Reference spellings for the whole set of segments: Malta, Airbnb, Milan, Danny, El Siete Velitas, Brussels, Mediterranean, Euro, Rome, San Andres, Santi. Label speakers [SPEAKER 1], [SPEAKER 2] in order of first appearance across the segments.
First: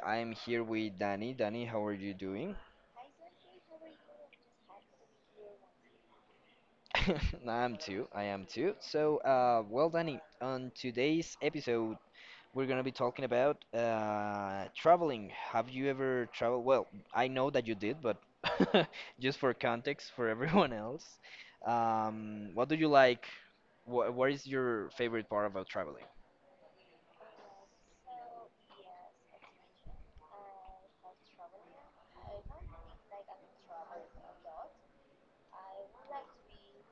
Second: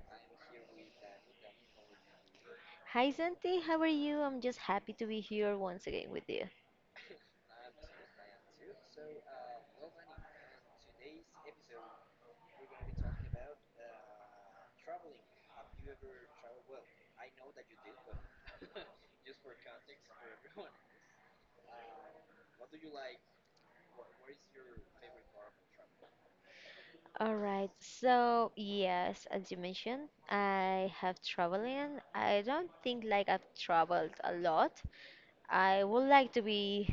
[SPEAKER 1] I'm here with Danny. Danny, how are you doing?
[SPEAKER 2] Hi Santi, how are you? I'm just happy to be here once again with you.
[SPEAKER 1] I'm too. I am too. So, well, Danny, on today's episode, we're gonna be talking about traveling. Have you ever traveled? Well, I know that you did, but just for context for everyone else, what do you like? Wh What is your favorite part about traveling?
[SPEAKER 2] All right, so yes, as you mentioned, I have traveling. I don't think like I've traveled a lot. I would like to be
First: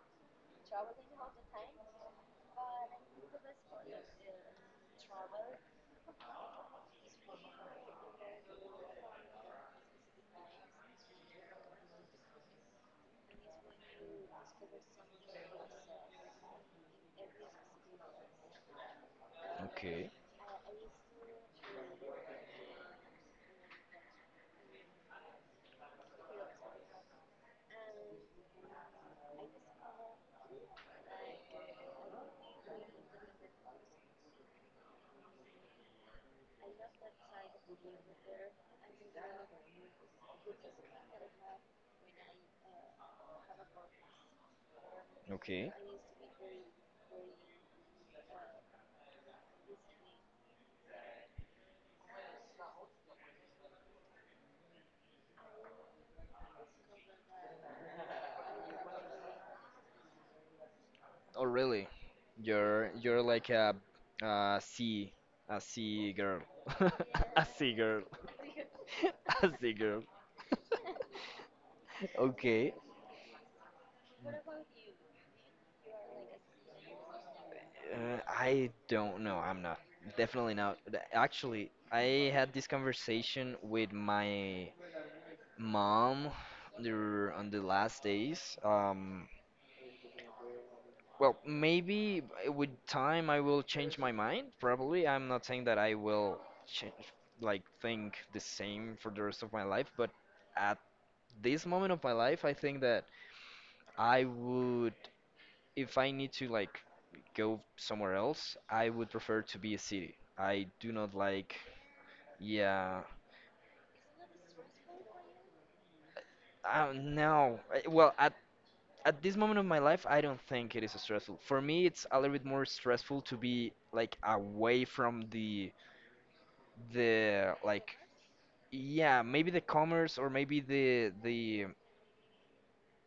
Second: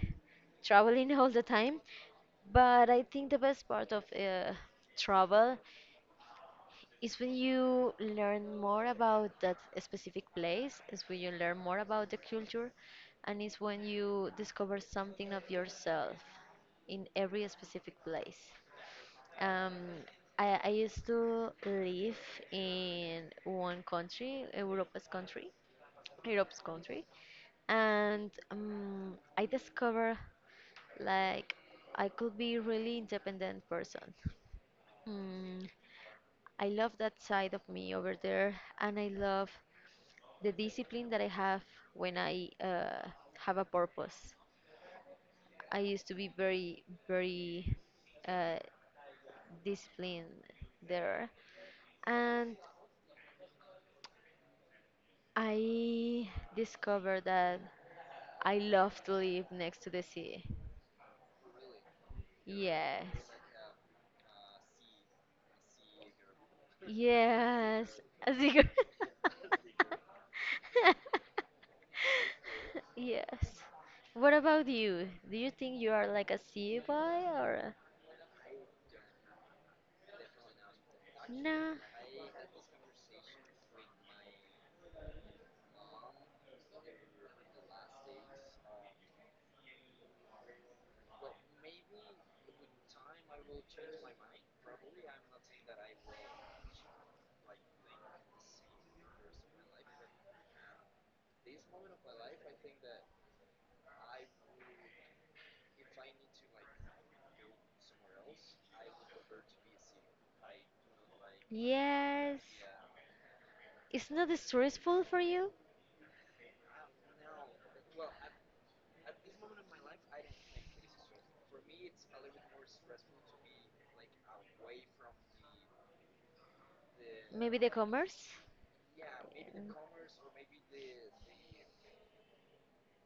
[SPEAKER 2] traveling all the time, but I think the best part of travel it's when you learn more about that specific place, it's when you learn more about the culture, and it's when you discover something of yourself in every specific place. Um,
[SPEAKER 1] Okay.
[SPEAKER 2] I used to live in one country, Europe's country, Europe's country, and I discovered like I could be really independent person. Hmm. I love that side of me over there, and I love the discipline that I have when I have a purpose.
[SPEAKER 1] Okay.
[SPEAKER 2] I used to be very, very uh, disciplined there, and I discovered that I love to live next to the sea.
[SPEAKER 1] Oh, really? You're
[SPEAKER 2] Yes.
[SPEAKER 1] like a sea a sea girl. A sea
[SPEAKER 2] Yes,
[SPEAKER 1] girl.
[SPEAKER 2] a cigarette.
[SPEAKER 1] A sea girl. Okay.
[SPEAKER 2] Yes. What about you? Do you think you are like a sea boy or a-?
[SPEAKER 1] I don't know. I'm not. Definitely not. Actually,
[SPEAKER 2] No?
[SPEAKER 1] I had this conversation with my mom on the last days. Well, maybe with time I will change my mind. Probably. I'm not saying that I will change, like, think the same for the rest of my life, but at this moment of my life, I think that I would, if I need to, like, go somewhere else, I would prefer to be a city. I do not like,
[SPEAKER 2] Yes.
[SPEAKER 1] yeah,
[SPEAKER 2] It's not stressful for you?
[SPEAKER 1] no. Well, at this moment of my life, I don't think it is stressful. For me, it's a little bit more stressful to be like away from the
[SPEAKER 2] Maybe the
[SPEAKER 1] like
[SPEAKER 2] commerce?
[SPEAKER 1] yeah, maybe the
[SPEAKER 2] Mm.
[SPEAKER 1] commerce, or maybe the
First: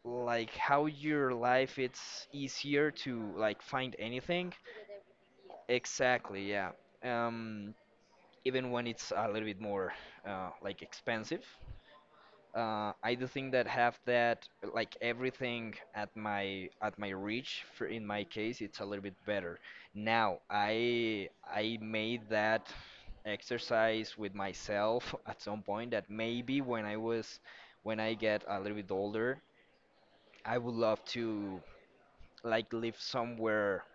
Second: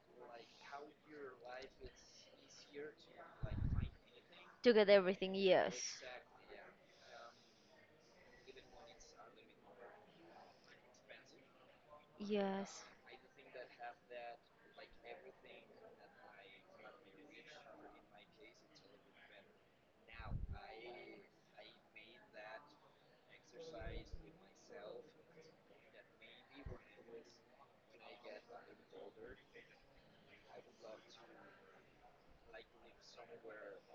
[SPEAKER 1] like how your life it's easier to like find anything
[SPEAKER 2] To get everything, yes.
[SPEAKER 1] exactly, yeah. um Even when it's a little bit more like expensive,
[SPEAKER 2] Yes.
[SPEAKER 1] I do think that have that like everything at my reach. For in my case, it's a little bit better. Now I made that exercise with myself at some point, that maybe when I was when I get a little bit older, I would love to like live somewhere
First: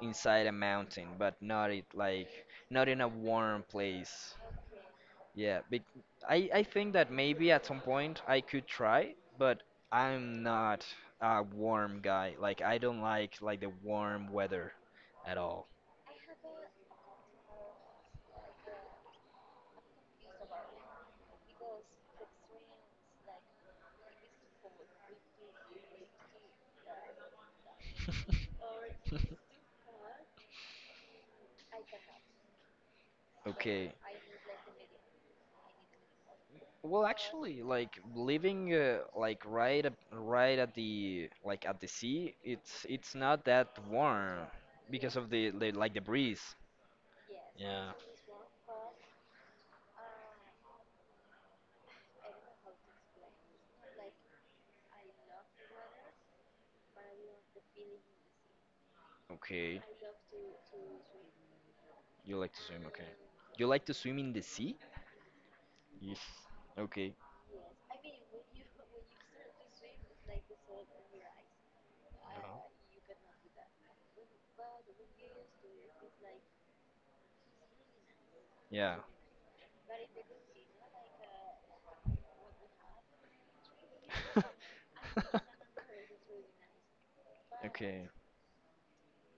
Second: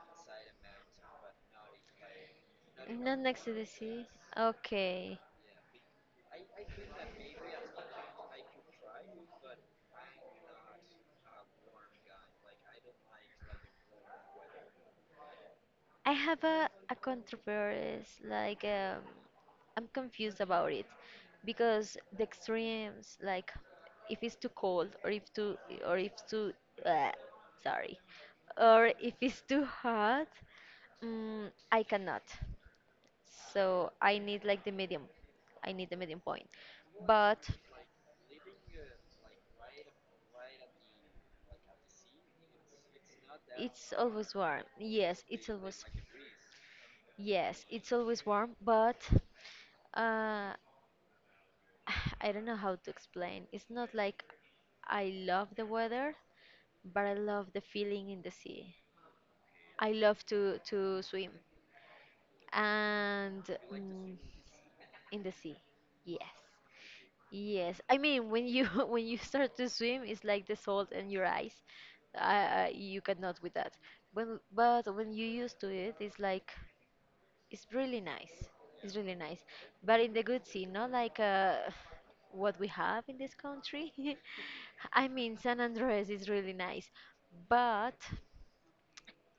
[SPEAKER 1] inside a mountain, but not it like not in a
[SPEAKER 2] Not next to
[SPEAKER 1] warm
[SPEAKER 2] the sea.
[SPEAKER 1] place.
[SPEAKER 2] Okay.
[SPEAKER 1] Yeah, bec I think that maybe at some point I could try, but I'm not a warm guy. Like I don't like the warm weather at all.
[SPEAKER 2] I have a controversy, like, I'm confused about it because the extremes, like, if it's too cold or if too, uh, sorry, or if it's too hot, mm, I cannot. So
[SPEAKER 1] Okay.
[SPEAKER 2] I need like the medium. I need the medium point.
[SPEAKER 1] Well,
[SPEAKER 2] But
[SPEAKER 1] actually, like living like right up, right at the like at the sea, it's not that
[SPEAKER 2] it's always
[SPEAKER 1] warm
[SPEAKER 2] warm.
[SPEAKER 1] because
[SPEAKER 2] Yes,
[SPEAKER 1] of the,
[SPEAKER 2] it's
[SPEAKER 1] the
[SPEAKER 2] always.
[SPEAKER 1] like the breeze.
[SPEAKER 2] Yes, it's
[SPEAKER 1] Yeah.
[SPEAKER 2] always warm, but uh, I don't know how to explain. It's not like I love the weather, but I love the feeling in the sea.
[SPEAKER 1] Okay.
[SPEAKER 2] I love to swim
[SPEAKER 1] You like to swim, okay.
[SPEAKER 2] and
[SPEAKER 1] You like to
[SPEAKER 2] mm,
[SPEAKER 1] swim in the sea?
[SPEAKER 2] in the sea.
[SPEAKER 1] Yes.
[SPEAKER 2] Yes.
[SPEAKER 1] Okay.
[SPEAKER 2] Yes. I mean, when you when you start to swim, it's like the salt in your eyes. You cannot with that. But but when you used to it, it's like it's really nice. It's
[SPEAKER 1] Yeah.
[SPEAKER 2] really nice. But in the good sea, not like what we have in this country. I mean, San Andres is really nice, but
[SPEAKER 1] Okay,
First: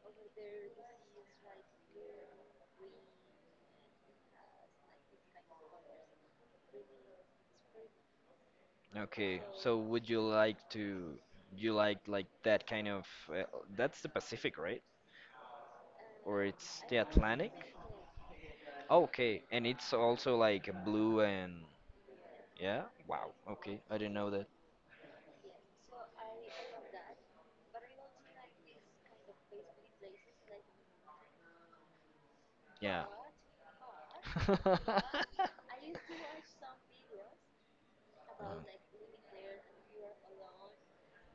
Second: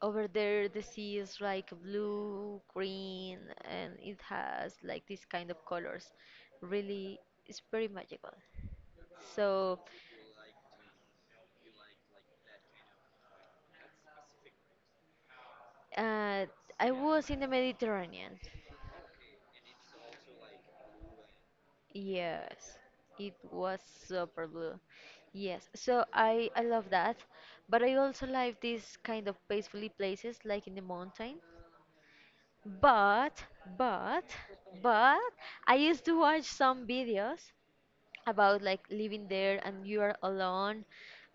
[SPEAKER 2] over there, the sea is like blue, green, and it has like these kind of colors. Really, it's very magical.
[SPEAKER 1] okay. So
[SPEAKER 2] So,
[SPEAKER 1] would you like to you like that kind of that's the Pacific, right? Or
[SPEAKER 2] uh,
[SPEAKER 1] it's
[SPEAKER 2] I
[SPEAKER 1] the
[SPEAKER 2] was in the
[SPEAKER 1] Atlantic?
[SPEAKER 2] Mediterranean.
[SPEAKER 1] Okay, and it's also like blue and
[SPEAKER 2] Yes,
[SPEAKER 1] yeah. Wow.
[SPEAKER 2] it
[SPEAKER 1] Okay,
[SPEAKER 2] was
[SPEAKER 1] I didn't know that.
[SPEAKER 2] super blue. Yes, so I love that, but I also like these kind of peacefully places like in the mountain.
[SPEAKER 1] Yeah.
[SPEAKER 2] But, but, but, I used to watch some videos about
[SPEAKER 1] Uh-huh.
[SPEAKER 2] like living there and you are alone,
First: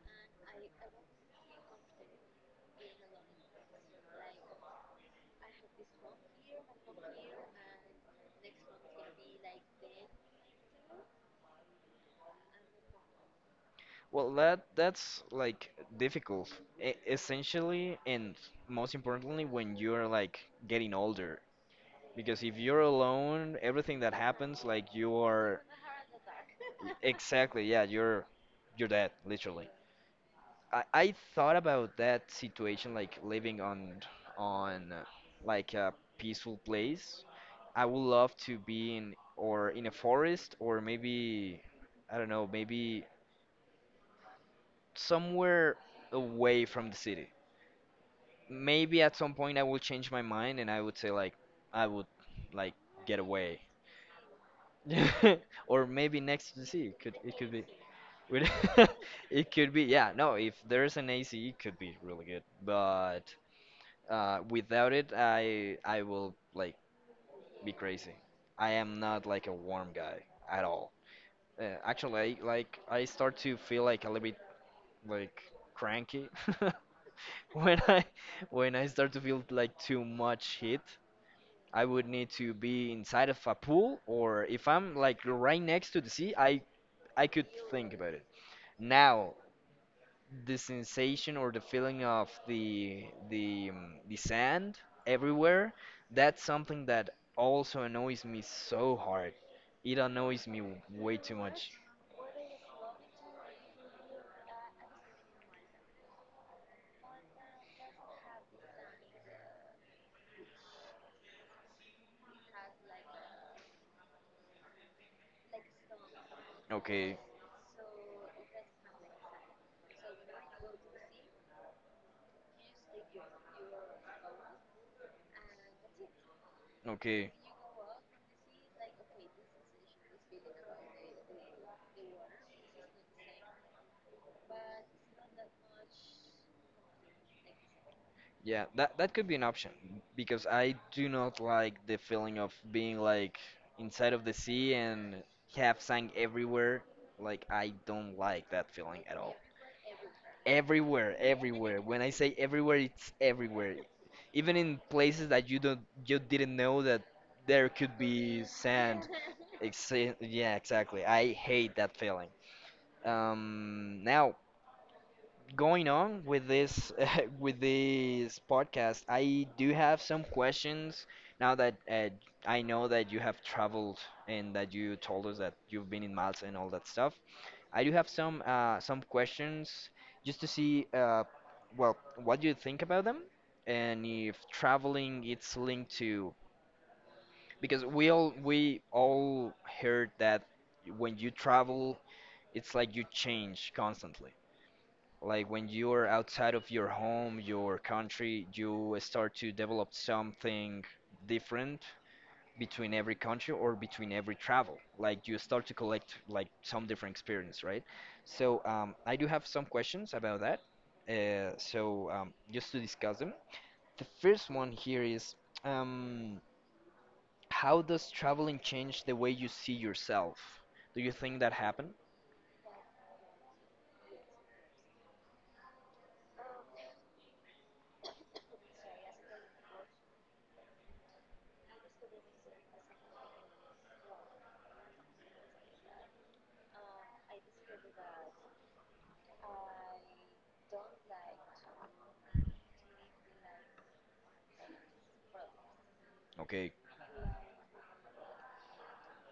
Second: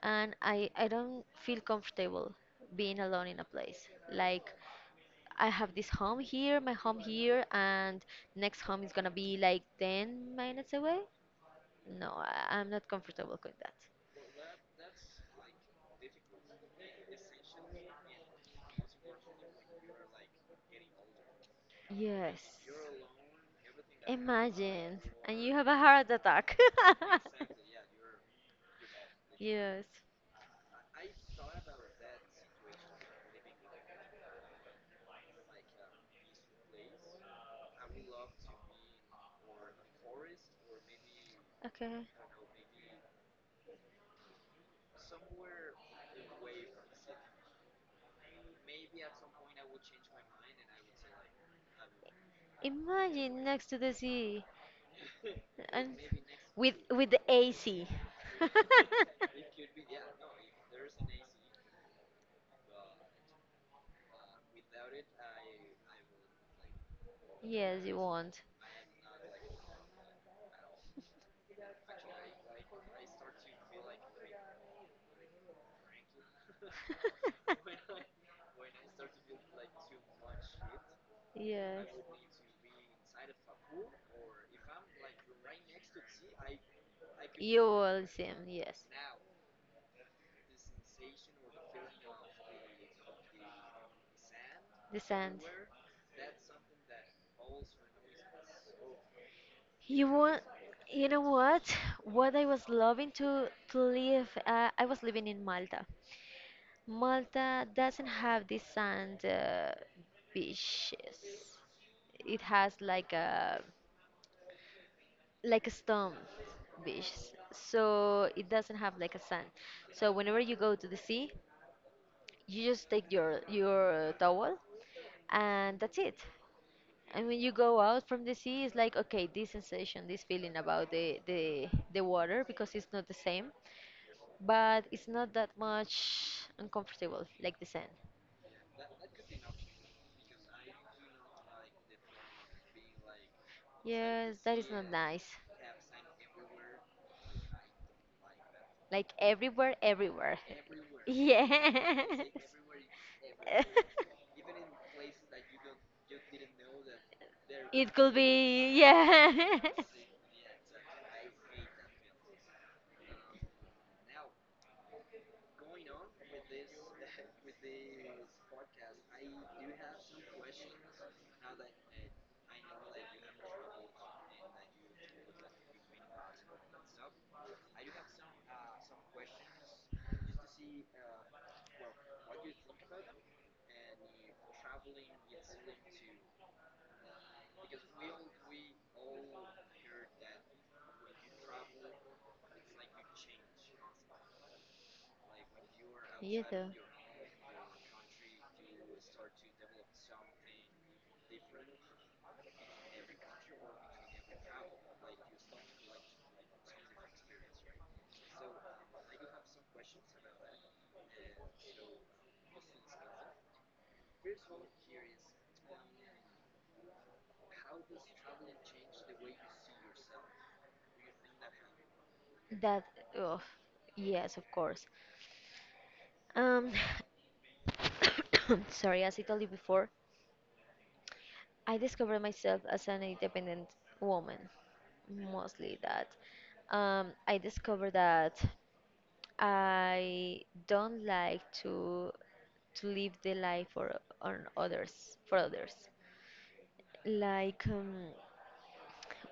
[SPEAKER 2] and I don't feel comfortable being alone in a place. Like I have this home here, my home here, and next home is gonna be like 10 minutes away. No, I'm not comfortable with that.
[SPEAKER 1] Well, that that's like difficult, essentially, and most importantly, when you're like getting older.
[SPEAKER 2] Yes.
[SPEAKER 1] Because if you're alone, everything that happens, like
[SPEAKER 2] Imagine,
[SPEAKER 1] you
[SPEAKER 2] and you
[SPEAKER 1] are
[SPEAKER 2] have a heart attack.
[SPEAKER 1] exactly, yeah, you're dead, literally.
[SPEAKER 2] Yes.
[SPEAKER 1] I thought about that situation, like living on like a peaceful place. I would love to be in or in a forest, or maybe
[SPEAKER 2] Okay.
[SPEAKER 1] I don't know, maybe somewhere away from the city, maybe at some point I will change my mind and I would say like I would like get
[SPEAKER 2] Imagine
[SPEAKER 1] away.
[SPEAKER 2] next to the sea
[SPEAKER 1] Or
[SPEAKER 2] and
[SPEAKER 1] maybe next to the
[SPEAKER 2] with
[SPEAKER 1] sea. It
[SPEAKER 2] with
[SPEAKER 1] could
[SPEAKER 2] the
[SPEAKER 1] be
[SPEAKER 2] AC.
[SPEAKER 1] with- it could be, yeah. No, if there's an AC it could be really good. But without it I will like be
[SPEAKER 2] Yes, you
[SPEAKER 1] crazy.
[SPEAKER 2] won't.
[SPEAKER 1] I am not like a warm guy at all. Actually like I start to feel like a little bit like cranky when I when I start to feel like too much heat. I
[SPEAKER 2] Yes.
[SPEAKER 1] would need to be inside of a pool, or if I'm like right next to the sea, I could
[SPEAKER 2] You
[SPEAKER 1] think
[SPEAKER 2] will
[SPEAKER 1] about it.
[SPEAKER 2] see him, yes.
[SPEAKER 1] Now, the sensation or the feeling of the the sand
[SPEAKER 2] The sand.
[SPEAKER 1] everywhere, that's something that also annoys me so hard. It
[SPEAKER 2] You want,
[SPEAKER 1] annoys me
[SPEAKER 2] you
[SPEAKER 1] way
[SPEAKER 2] know
[SPEAKER 1] too much.
[SPEAKER 2] what? What I was loving to live, I was living in Malta. Malta doesn't have these sand beaches. It has like a stone beach,
[SPEAKER 1] Okay,
[SPEAKER 2] so it doesn't have like a sand. So whenever you go to the sea, you just take your towel and that's it. And
[SPEAKER 1] okay.
[SPEAKER 2] when you go out from the sea, it's like okay, this sensation, this feeling about the water because it's not the same, but it's not that much uncomfortable like the sand.
[SPEAKER 1] Yeah, that that could be an option because I do not like the feeling of being like inside of the
[SPEAKER 2] Yes, that is
[SPEAKER 1] sea
[SPEAKER 2] not
[SPEAKER 1] and
[SPEAKER 2] nice.
[SPEAKER 1] have sand everywhere. Like I don't like that feeling
[SPEAKER 2] Like
[SPEAKER 1] at all.
[SPEAKER 2] everywhere, everywhere.
[SPEAKER 1] Everywhere,
[SPEAKER 2] Yeah.
[SPEAKER 1] everywhere. When I say everywhere, it's everywhere. Even in places that you didn't know that there could
[SPEAKER 2] It could
[SPEAKER 1] be
[SPEAKER 2] be,
[SPEAKER 1] sand.
[SPEAKER 2] yeah.
[SPEAKER 1] Exa- yeah, exactly. I hate that feeling. Now, going on with this with this podcast, I do have some questions now that I know that you have traveled and that you told us that you've been in Malta and all that stuff. I do have some questions just to see well, what do you think about them, and if traveling it's linked to because we all heard that when you travel it's like you change constantly, like when you are
[SPEAKER 2] You
[SPEAKER 1] outside
[SPEAKER 2] do.
[SPEAKER 1] of your home, your country, you start to develop something different between every country or between every travel. Like you start to collect like some different experience, right? So I do have some questions about that. So just to discuss them. The first one here is um, how does traveling change the way you see yourself? Do you think that happened?
[SPEAKER 2] That, oh, yes, of course. Um, sorry, as I told you before, I discovered myself as an independent woman, mostly that. I discovered that I don't like to live the life for on others for others.
[SPEAKER 1] Okay,
[SPEAKER 2] Like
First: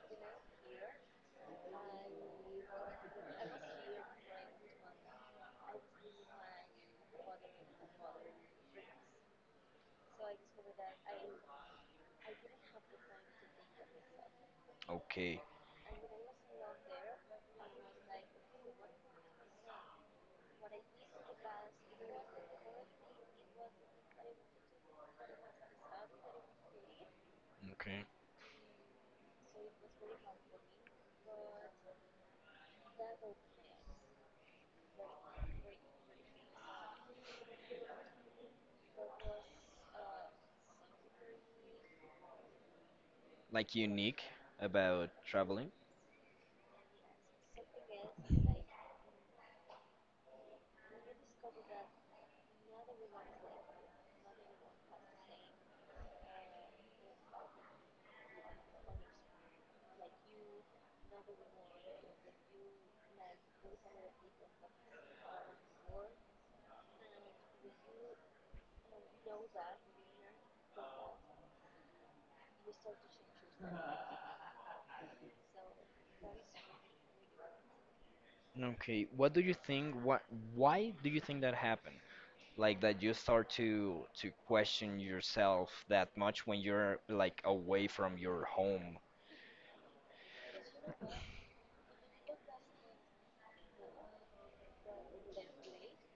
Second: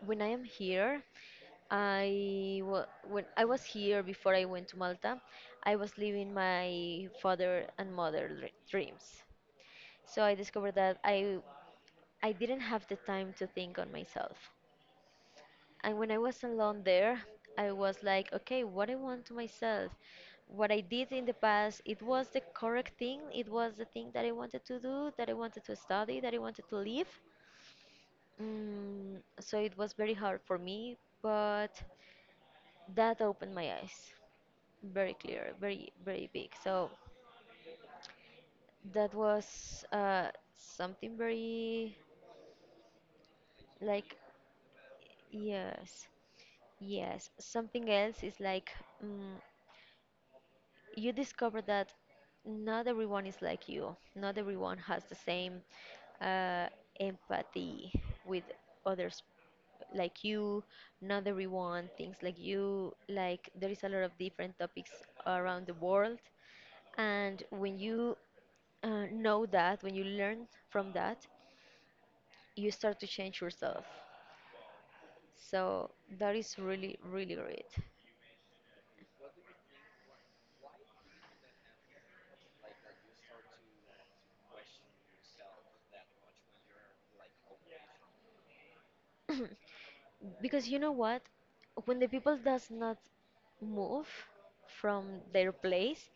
[SPEAKER 2] when I am here, when I was here before I went to Malta, I was living my father and mother dreams. So I discovered that I didn't have the time to think on myself.
[SPEAKER 1] okay.
[SPEAKER 2] And when I was alone there, I was like, okay, what I want to myself, what I did in the past, it was the correct thing, it was the thing that I wanted to do, that I wanted to study, that I wanted to live.
[SPEAKER 1] Okay.
[SPEAKER 2] Mm, so it was very hard for me, but that opened my eyes very clear, very, very big. So that was something very
[SPEAKER 1] Like
[SPEAKER 2] like,
[SPEAKER 1] unique about traveling?
[SPEAKER 2] yes. Yes, something else is like mm, you discover that not everyone is like you. Not everyone has the same uh, empathy with others like you. Not everyone thinks like you. Like there is a lot of different topics around the world, and when you know that, when you learn from that, you start to change yourself. So that is really, really great.
[SPEAKER 1] Okay, what do you think? What? Why do you think that happened? Like that you start to question yourself that much when you're like away from your home.
[SPEAKER 2] Because you know what? When the people does not move from their place,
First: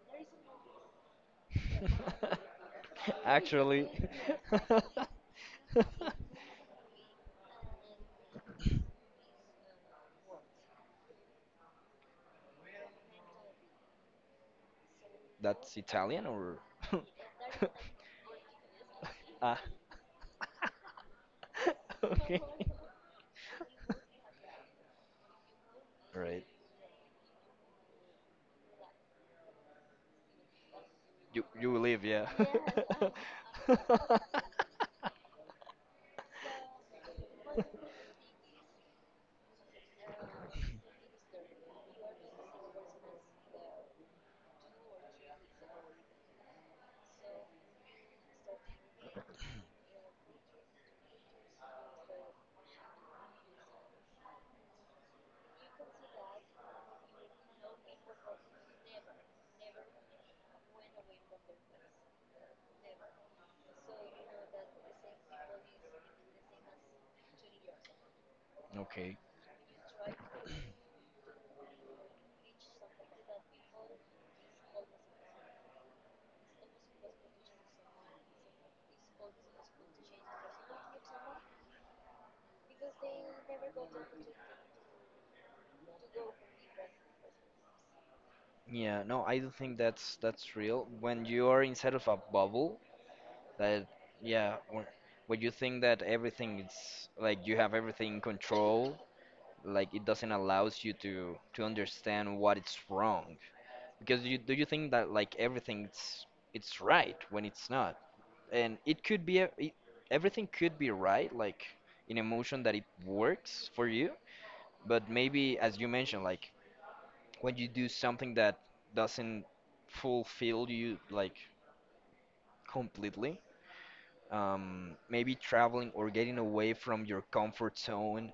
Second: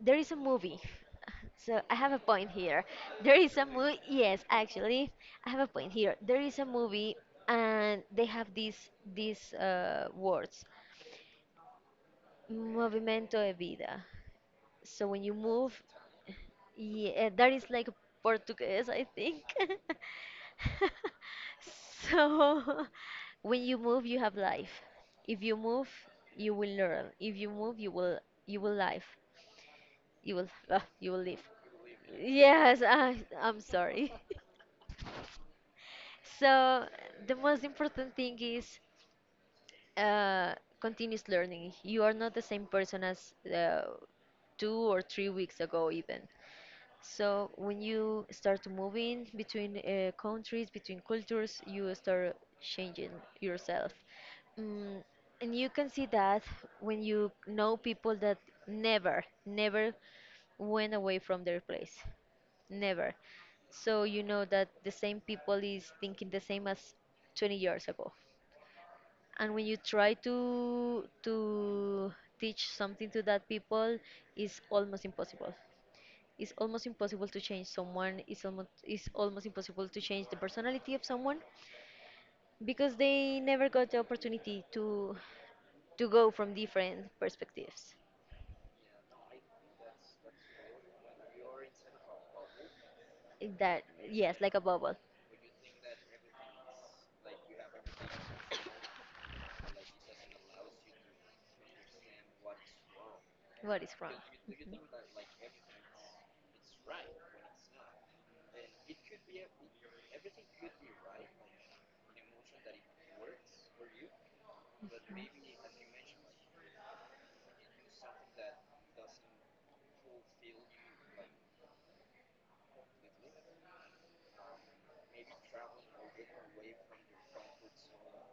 [SPEAKER 2] there is a movie. So I have a point here. There is a
[SPEAKER 1] Actually,
[SPEAKER 2] movie. Yes, actually, I have a point here. There is a movie, and they have these words: movimento de vida." So when you
[SPEAKER 1] that's
[SPEAKER 2] move,
[SPEAKER 1] Italian or?
[SPEAKER 2] yeah, that is like Portuguese, I think.
[SPEAKER 1] Ah, okay.
[SPEAKER 2] So when you move, you have life. If you move,
[SPEAKER 1] Right.
[SPEAKER 2] you will learn. If you move, you will live. You will you will live.
[SPEAKER 1] You live, yeah.
[SPEAKER 2] Yes, I'm sorry. So the most important thing is uh, continuous learning. You are not the same person as 2 or 3 weeks ago, even. So when you start moving between countries, between cultures, you start changing yourself. Mm, and you can see that when you know people that never, never went away from their place. Never. So you know that the same people is thinking the same as 20 years ago.
[SPEAKER 1] Okay.
[SPEAKER 2] And when you try to teach something to that people, it's almost impossible to change someone. It's almost impossible to change the personality of someone because they never got the opportunity to go from different perspectives.
[SPEAKER 1] Yeah, no, I do think that's real. When you are inside of a bubble,
[SPEAKER 2] That
[SPEAKER 1] that
[SPEAKER 2] yes, like
[SPEAKER 1] yeah,
[SPEAKER 2] a bubble.
[SPEAKER 1] when you think that everything is like you have everything in control, like it doesn't allows you to understand what it's wrong.
[SPEAKER 2] What is wrong?
[SPEAKER 1] Because you
[SPEAKER 2] Mhm.
[SPEAKER 1] think that like everything's it's right when it's not, and it could be everything could be right like in emotion that it works for you, but maybe as you mentioned, like when you do something that doesn't fulfill you like completely, maybe traveling or getting away from your comfort zone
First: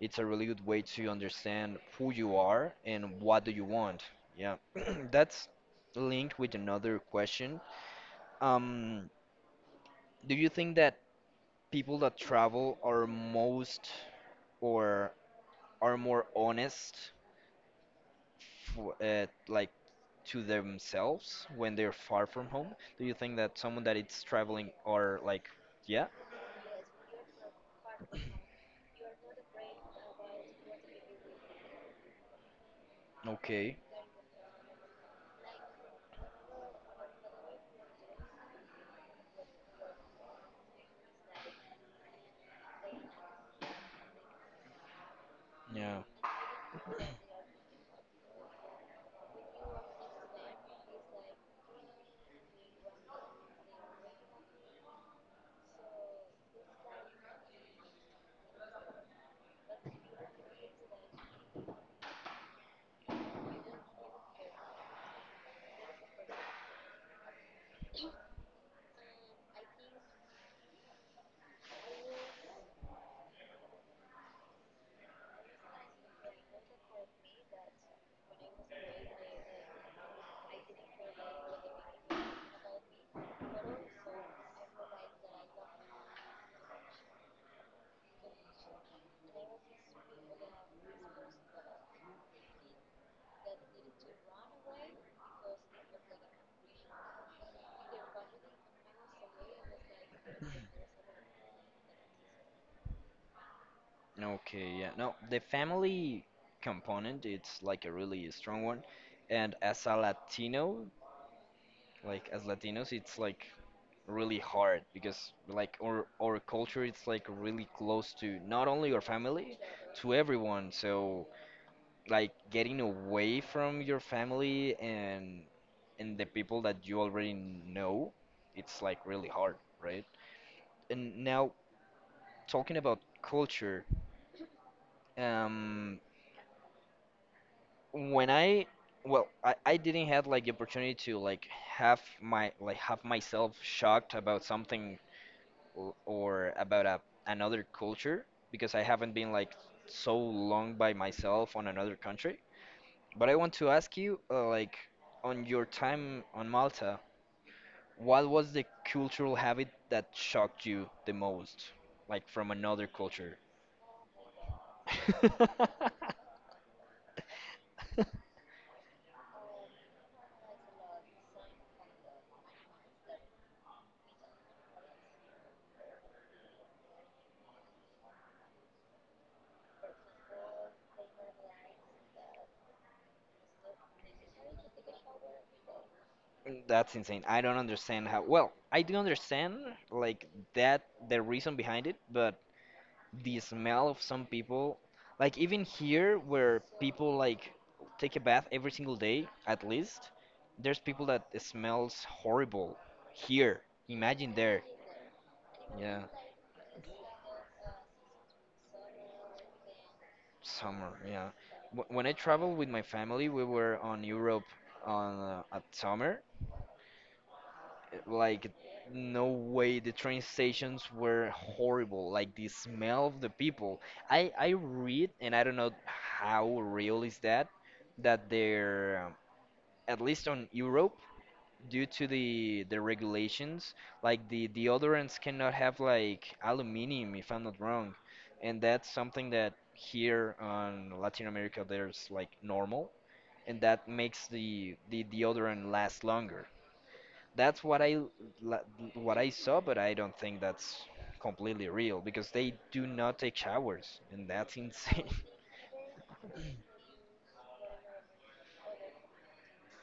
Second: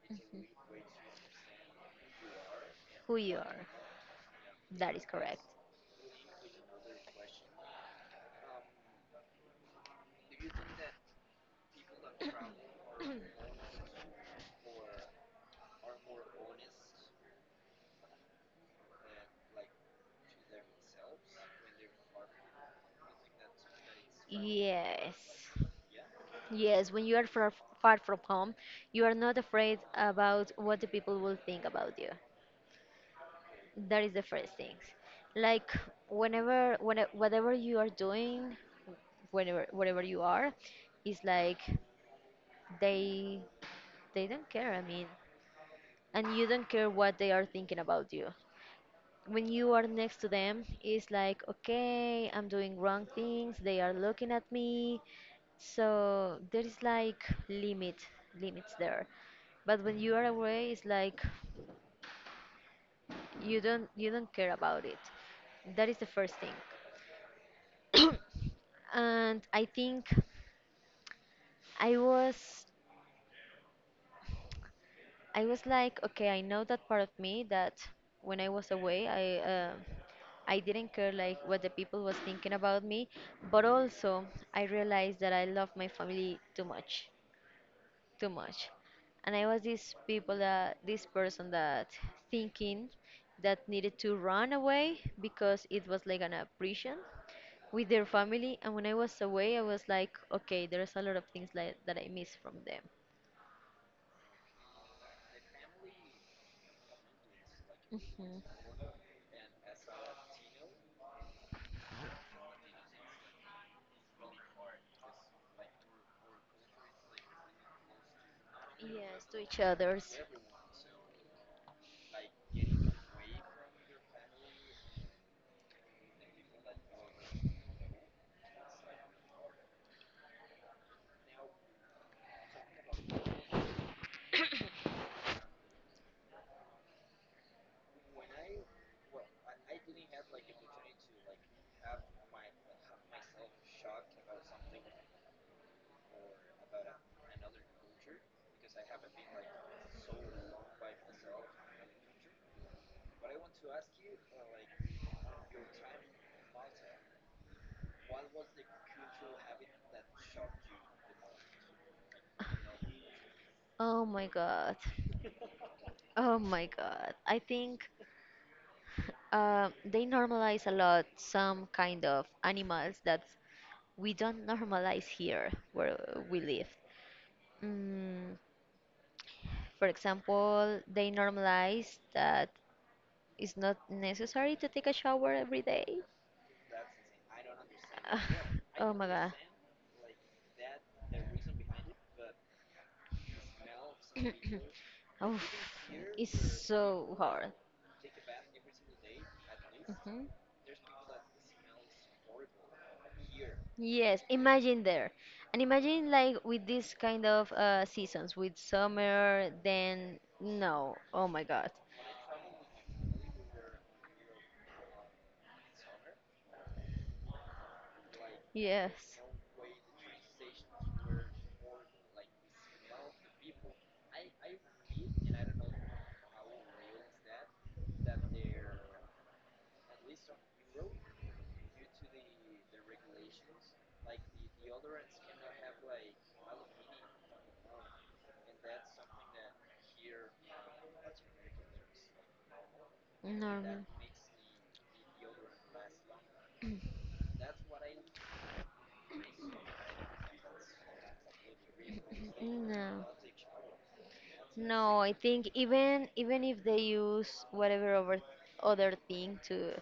[SPEAKER 1] it's a
[SPEAKER 2] Mhm.
[SPEAKER 1] really good way to understand who you are
[SPEAKER 2] Who
[SPEAKER 1] and
[SPEAKER 2] you
[SPEAKER 1] what do you
[SPEAKER 2] are.
[SPEAKER 1] want, yeah.
[SPEAKER 2] That is correct.
[SPEAKER 1] That's linked with another question. um, do you think that people that travel are most or are more honest for, like to themselves when they're far from home? Do you think that someone that it's traveling are like,
[SPEAKER 2] Yes.
[SPEAKER 1] yeah,
[SPEAKER 2] Yes, when you are far, far from home, you are not afraid about what the people will think about you.
[SPEAKER 1] okay,
[SPEAKER 2] That is the first thing. Like whatever you are doing, whenever, wherever you are, is like they, they don't care. I mean,
[SPEAKER 1] yeah.
[SPEAKER 2] and you don't care what they are thinking about you. When you are next to them, it's like okay, I'm doing wrong things, they are looking at me, so there is like limits there, but when you are away it's like you don't care about it. That is the first thing. And I think i was I was like, okay, I know that part of me that when I was away, I didn't care like what the people was thinking about me, but also I realized that I love my family too much, and I was this people that this person that thinking that needed to run away because it was like an oppression with their family, and when I was away, I was like, okay, there's a lot of things like that I miss from them.
[SPEAKER 1] Okay, yeah. No, the family component, it's like a really strong one. And as a Latino, like as Latinos, it's like really hard because like our culture it's like really close to not only your
[SPEAKER 2] Yes, to
[SPEAKER 1] family,
[SPEAKER 2] each
[SPEAKER 1] to
[SPEAKER 2] others.
[SPEAKER 1] everyone. So like getting away from your family and the people that you already know, it's like really hard, right? And now talking about culture, um when I well, I didn't have like the opportunity to like have my like have myself shocked about something or about another culture because I haven't been like so long by myself on another country. But I want to ask you like on your time on Malta, what was the cultural habit that shocked you the most, like from another culture?
[SPEAKER 2] Oh my God. Oh my God. I think they normalize a lot some kind of animals that we don't normalize here where we live. Mm, for example, they normalize that it's not necessary to take a shower every day.
[SPEAKER 1] Mm, that's insane. I don't understand
[SPEAKER 2] Ugh,
[SPEAKER 1] how. Well, I
[SPEAKER 2] oh
[SPEAKER 1] do
[SPEAKER 2] my god.
[SPEAKER 1] understand like that the reason behind it, but the smell of some people, like
[SPEAKER 2] Oof,
[SPEAKER 1] even here
[SPEAKER 2] it's
[SPEAKER 1] where
[SPEAKER 2] so
[SPEAKER 1] people like
[SPEAKER 2] hard.
[SPEAKER 1] take a bath every single day at least,
[SPEAKER 2] Hmm.
[SPEAKER 1] there's people that it smells horrible here.
[SPEAKER 2] Yes,
[SPEAKER 1] Imagine there.
[SPEAKER 2] imagine there. And
[SPEAKER 1] Yeah,
[SPEAKER 2] imagine like with this kind of seasons, with summer, then
[SPEAKER 1] summer.
[SPEAKER 2] no.
[SPEAKER 1] Yeah.
[SPEAKER 2] Oh my god.
[SPEAKER 1] Wh- When I traveled with my family, we were on Europe on at summer, like
[SPEAKER 2] Yes.
[SPEAKER 1] no way, the train stations were horrible, like the smell of the people. I read, and I don't know how real is that, that they're at least on Europe, due to the regulations, like the deodorants cannot have like aluminum, if I'm not wrong. And that's something that here on Latin America there's like normal, and
[SPEAKER 2] Normal.
[SPEAKER 1] that makes the deodorant last longer. That's what I la- what I saw, but I don't think that's completely real because they do
[SPEAKER 2] No.
[SPEAKER 1] not take showers, and that's
[SPEAKER 2] No,
[SPEAKER 1] insane.
[SPEAKER 2] I think even if they use whatever over other thing to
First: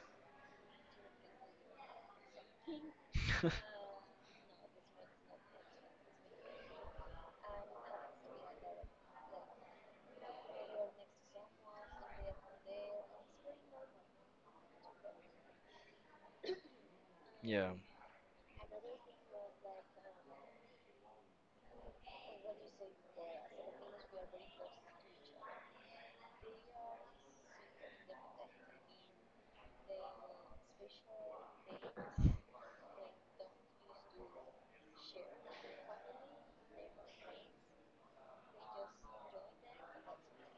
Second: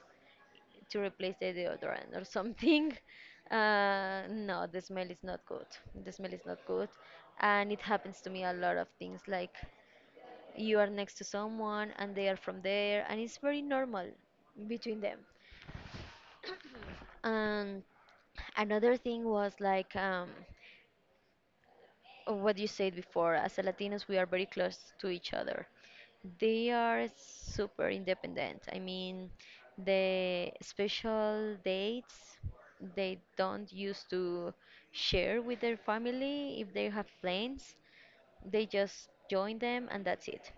[SPEAKER 2] to replace the deodorant or something, no, the smell is not good. The smell is not good, and it happens to me a lot of things. Like you are next to someone and they are from there, and it's very normal between them.
[SPEAKER 1] Yeah.
[SPEAKER 2] And another thing was like. Of what you said before, as a Latinos, we are very close to each other. They are super independent. I mean, the special dates they don't used to share with their family if they have plans. They just join them and that's it.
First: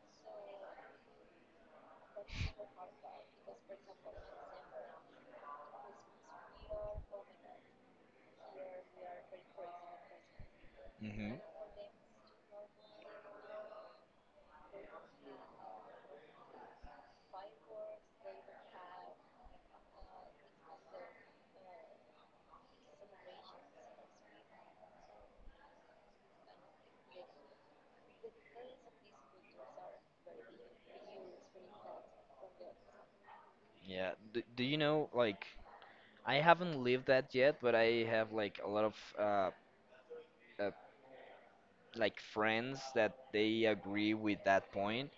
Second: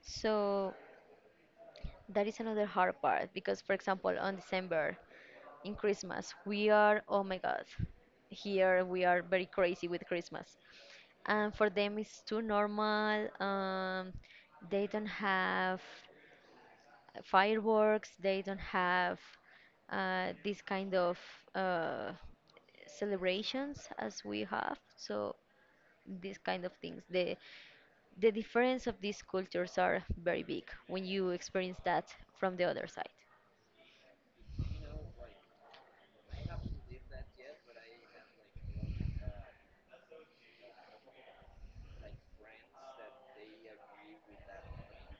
[SPEAKER 2] So that is another hard part because, for example, on December, in Christmas, we are, oh my God, here we are very crazy with Christmas.
[SPEAKER 1] Hmm.
[SPEAKER 2] And for them, it's too normal. They don't have fireworks, they don't have this kind of uh, celebrations as we have. So these kind of things. The difference of these cultures are very big when you experience that from the other side.
[SPEAKER 1] Yeah. D- do you know like I haven't lived that yet, but I have like a lot of uh like friends that they agree with that point.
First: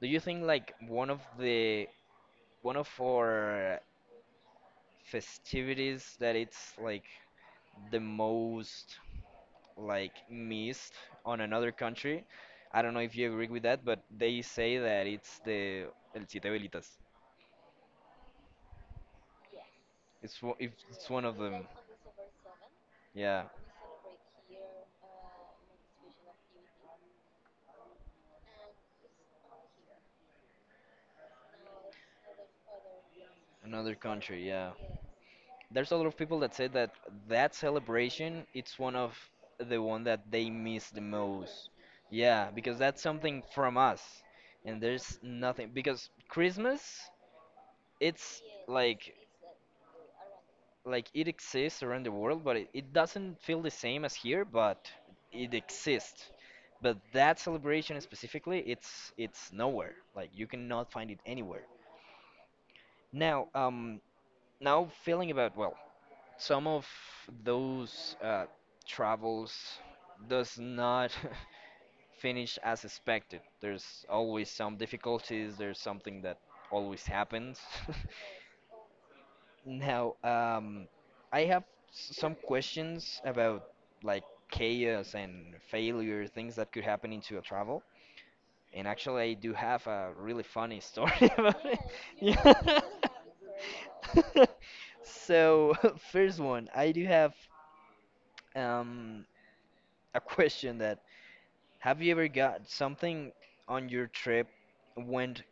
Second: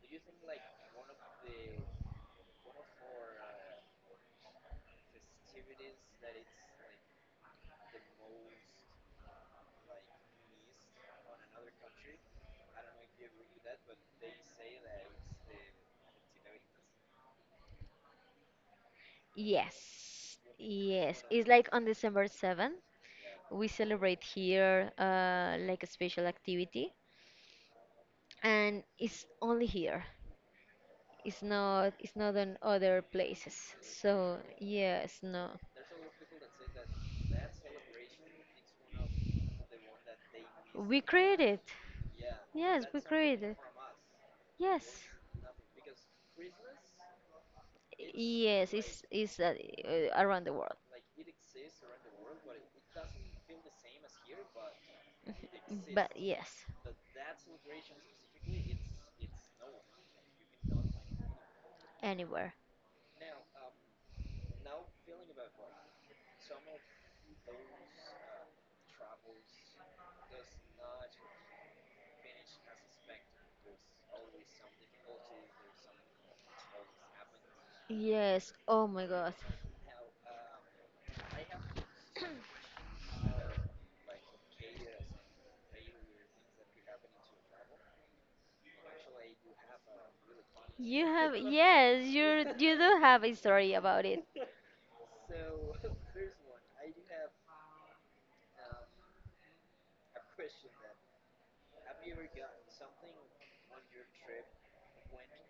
[SPEAKER 1] Do you think like one of the one of our festivities that it's like the most like missed on another country? I don't know if you agree with that, but they say that it's the El Siete Velitas.
[SPEAKER 2] Yes,
[SPEAKER 1] It's wo- if it's
[SPEAKER 2] yes.
[SPEAKER 1] one of
[SPEAKER 2] It's
[SPEAKER 1] them.
[SPEAKER 2] like on December 7th,
[SPEAKER 1] Yeah,
[SPEAKER 2] we celebrate here like a special activity, and it's only here. It's not. It's not on other places.
[SPEAKER 1] another country.
[SPEAKER 2] So
[SPEAKER 1] Yeah,
[SPEAKER 2] yes, no.
[SPEAKER 1] there's a lot of people that say that that celebration it's one of the one that they miss the
[SPEAKER 2] We created.
[SPEAKER 1] most. Yeah, because
[SPEAKER 2] Yes,
[SPEAKER 1] that's
[SPEAKER 2] we
[SPEAKER 1] something
[SPEAKER 2] created.
[SPEAKER 1] from us, and
[SPEAKER 2] Yes.
[SPEAKER 1] there's nothing because Christmas it's
[SPEAKER 2] Yes, it's
[SPEAKER 1] like.
[SPEAKER 2] it's uh, uh, around the world.
[SPEAKER 1] Like it exists around the world, but it doesn't feel the same as here, but it
[SPEAKER 2] But
[SPEAKER 1] exists.
[SPEAKER 2] yes,
[SPEAKER 1] But that celebration specifically, it's nowhere. Like you cannot find it anywhere.
[SPEAKER 2] anywhere.
[SPEAKER 1] Now, now feeling about well, some of those travels does not finish as expected. There's always some difficulties. There's something that always happens.
[SPEAKER 2] Yes. Oh my God.
[SPEAKER 1] Now, I have some questions about like chaos and failure, things that could happen into a travel. And actually, I do have a really funny
[SPEAKER 2] You
[SPEAKER 1] story
[SPEAKER 2] have
[SPEAKER 1] about it.
[SPEAKER 2] yes, you
[SPEAKER 1] Yeah.
[SPEAKER 2] do have a story about it.
[SPEAKER 1] So, first one, I do have um, a question that have you ever got something on your trip went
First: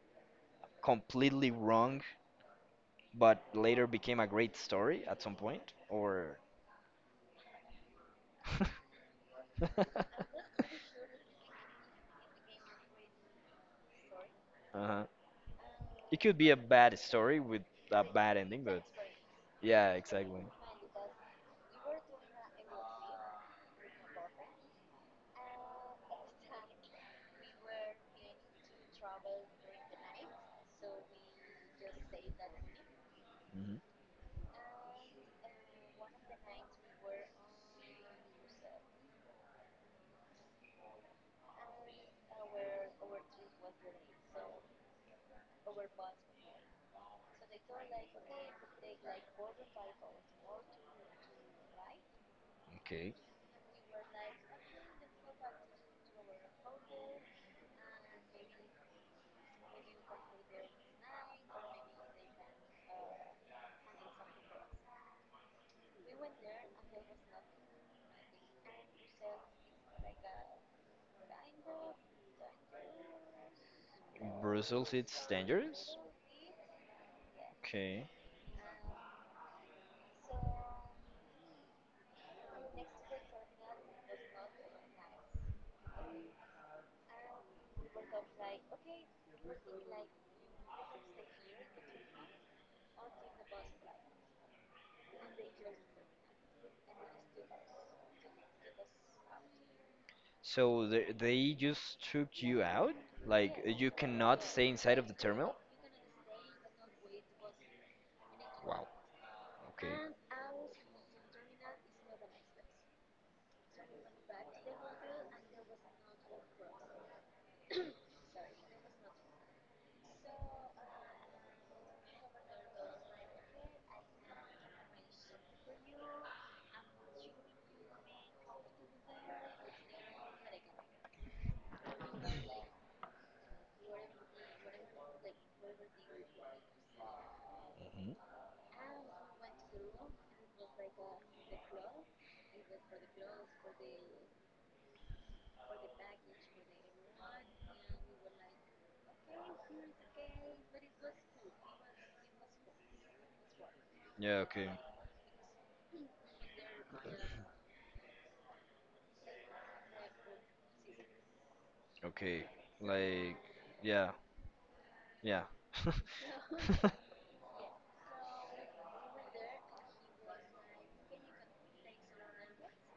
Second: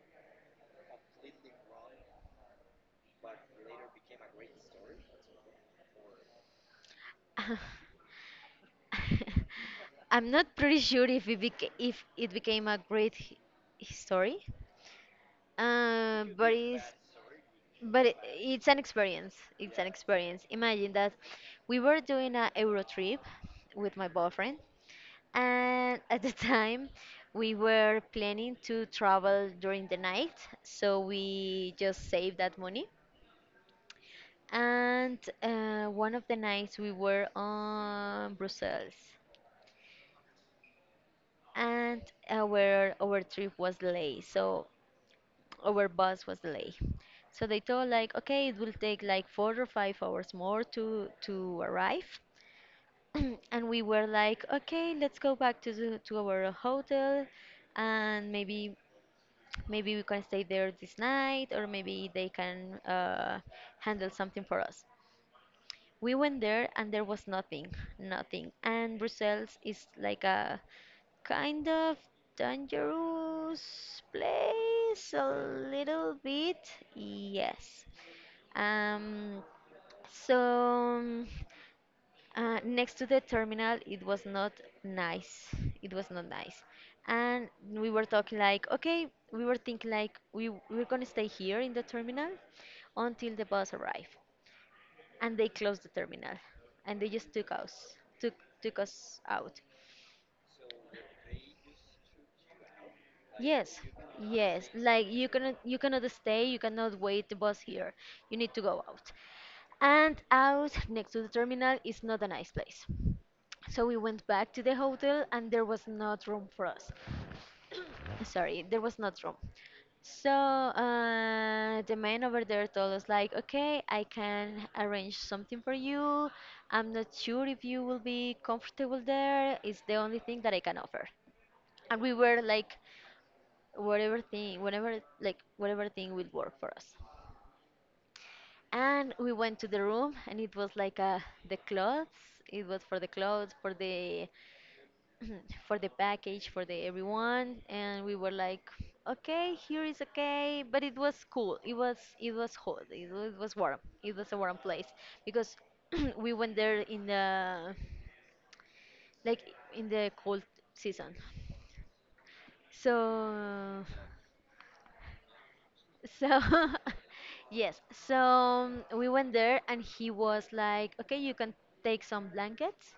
[SPEAKER 1] completely wrong, but later became a great story at some point? Or
[SPEAKER 2] I'm not pretty sure if it beca- if it became a great hi- story,
[SPEAKER 1] Uh-huh. It
[SPEAKER 2] uh,
[SPEAKER 1] could be
[SPEAKER 2] but
[SPEAKER 1] a
[SPEAKER 2] it's
[SPEAKER 1] bad story with a
[SPEAKER 2] But it,
[SPEAKER 1] bad ending,
[SPEAKER 2] it's an
[SPEAKER 1] but
[SPEAKER 2] experience. It's an
[SPEAKER 1] yeah,
[SPEAKER 2] experience.
[SPEAKER 1] exactly.
[SPEAKER 2] Imagine that we were doing a Euro trip with my boyfriend, and at the time we were planning to travel during the night, so we just saved that money.
[SPEAKER 1] Hmm.
[SPEAKER 2] And one of the nights we were on Brussels, and our trip was delayed, so our bus was delayed. So they told like, okay, it will take like 4 or 5 hours more to arrive.
[SPEAKER 1] Okay.
[SPEAKER 2] And we were like, okay, let's go back to our hotel and maybe we can stay there this night or maybe they can handle something for us. We went there and there was nothing, nothing. And Brussels is like a kind of dangerous
[SPEAKER 1] Brussels,
[SPEAKER 2] place
[SPEAKER 1] it's
[SPEAKER 2] a
[SPEAKER 1] dangerous.
[SPEAKER 2] little bit. Yes.
[SPEAKER 1] Okay.
[SPEAKER 2] um so um, Next to the terminal it was not nice, it was not nice, and we were talking like, okay, we were thinking like we're gonna stay here in the terminal until the bus arrived, and they closed the terminal, and they just took us out.
[SPEAKER 1] So they just took you out? Like
[SPEAKER 2] Yes,
[SPEAKER 1] you cannot
[SPEAKER 2] yes.
[SPEAKER 1] stay inside
[SPEAKER 2] Like
[SPEAKER 1] of the terminal?
[SPEAKER 2] you cannot stay. You cannot wait the bus here. You need to go
[SPEAKER 1] Wow.
[SPEAKER 2] out.
[SPEAKER 1] Okay.
[SPEAKER 2] And out next to the terminal is not a nice place. So we went back to the hotel, and there was not room for us. Sorry, there was not room. So the man over there told us like, okay, I can arrange something for you. I'm not sure if you will be comfortable there. It's the only thing that I can offer. And we were like, whatever thing will work for us.
[SPEAKER 1] Hmm.
[SPEAKER 2] And we went to the room, and it was like the clothes. It was for the clothes, for the for the package, for the everyone. And we were like, okay, here is okay. But it was cool. It was, it was hot. It was warm. It was a
[SPEAKER 1] Yeah,
[SPEAKER 2] warm
[SPEAKER 1] okay.
[SPEAKER 2] place because we went there in the like in the cold season.
[SPEAKER 1] Okay. Like
[SPEAKER 2] So
[SPEAKER 1] yeah, yeah.
[SPEAKER 2] so, yes, so we went there and he was like, okay, you can take some blankets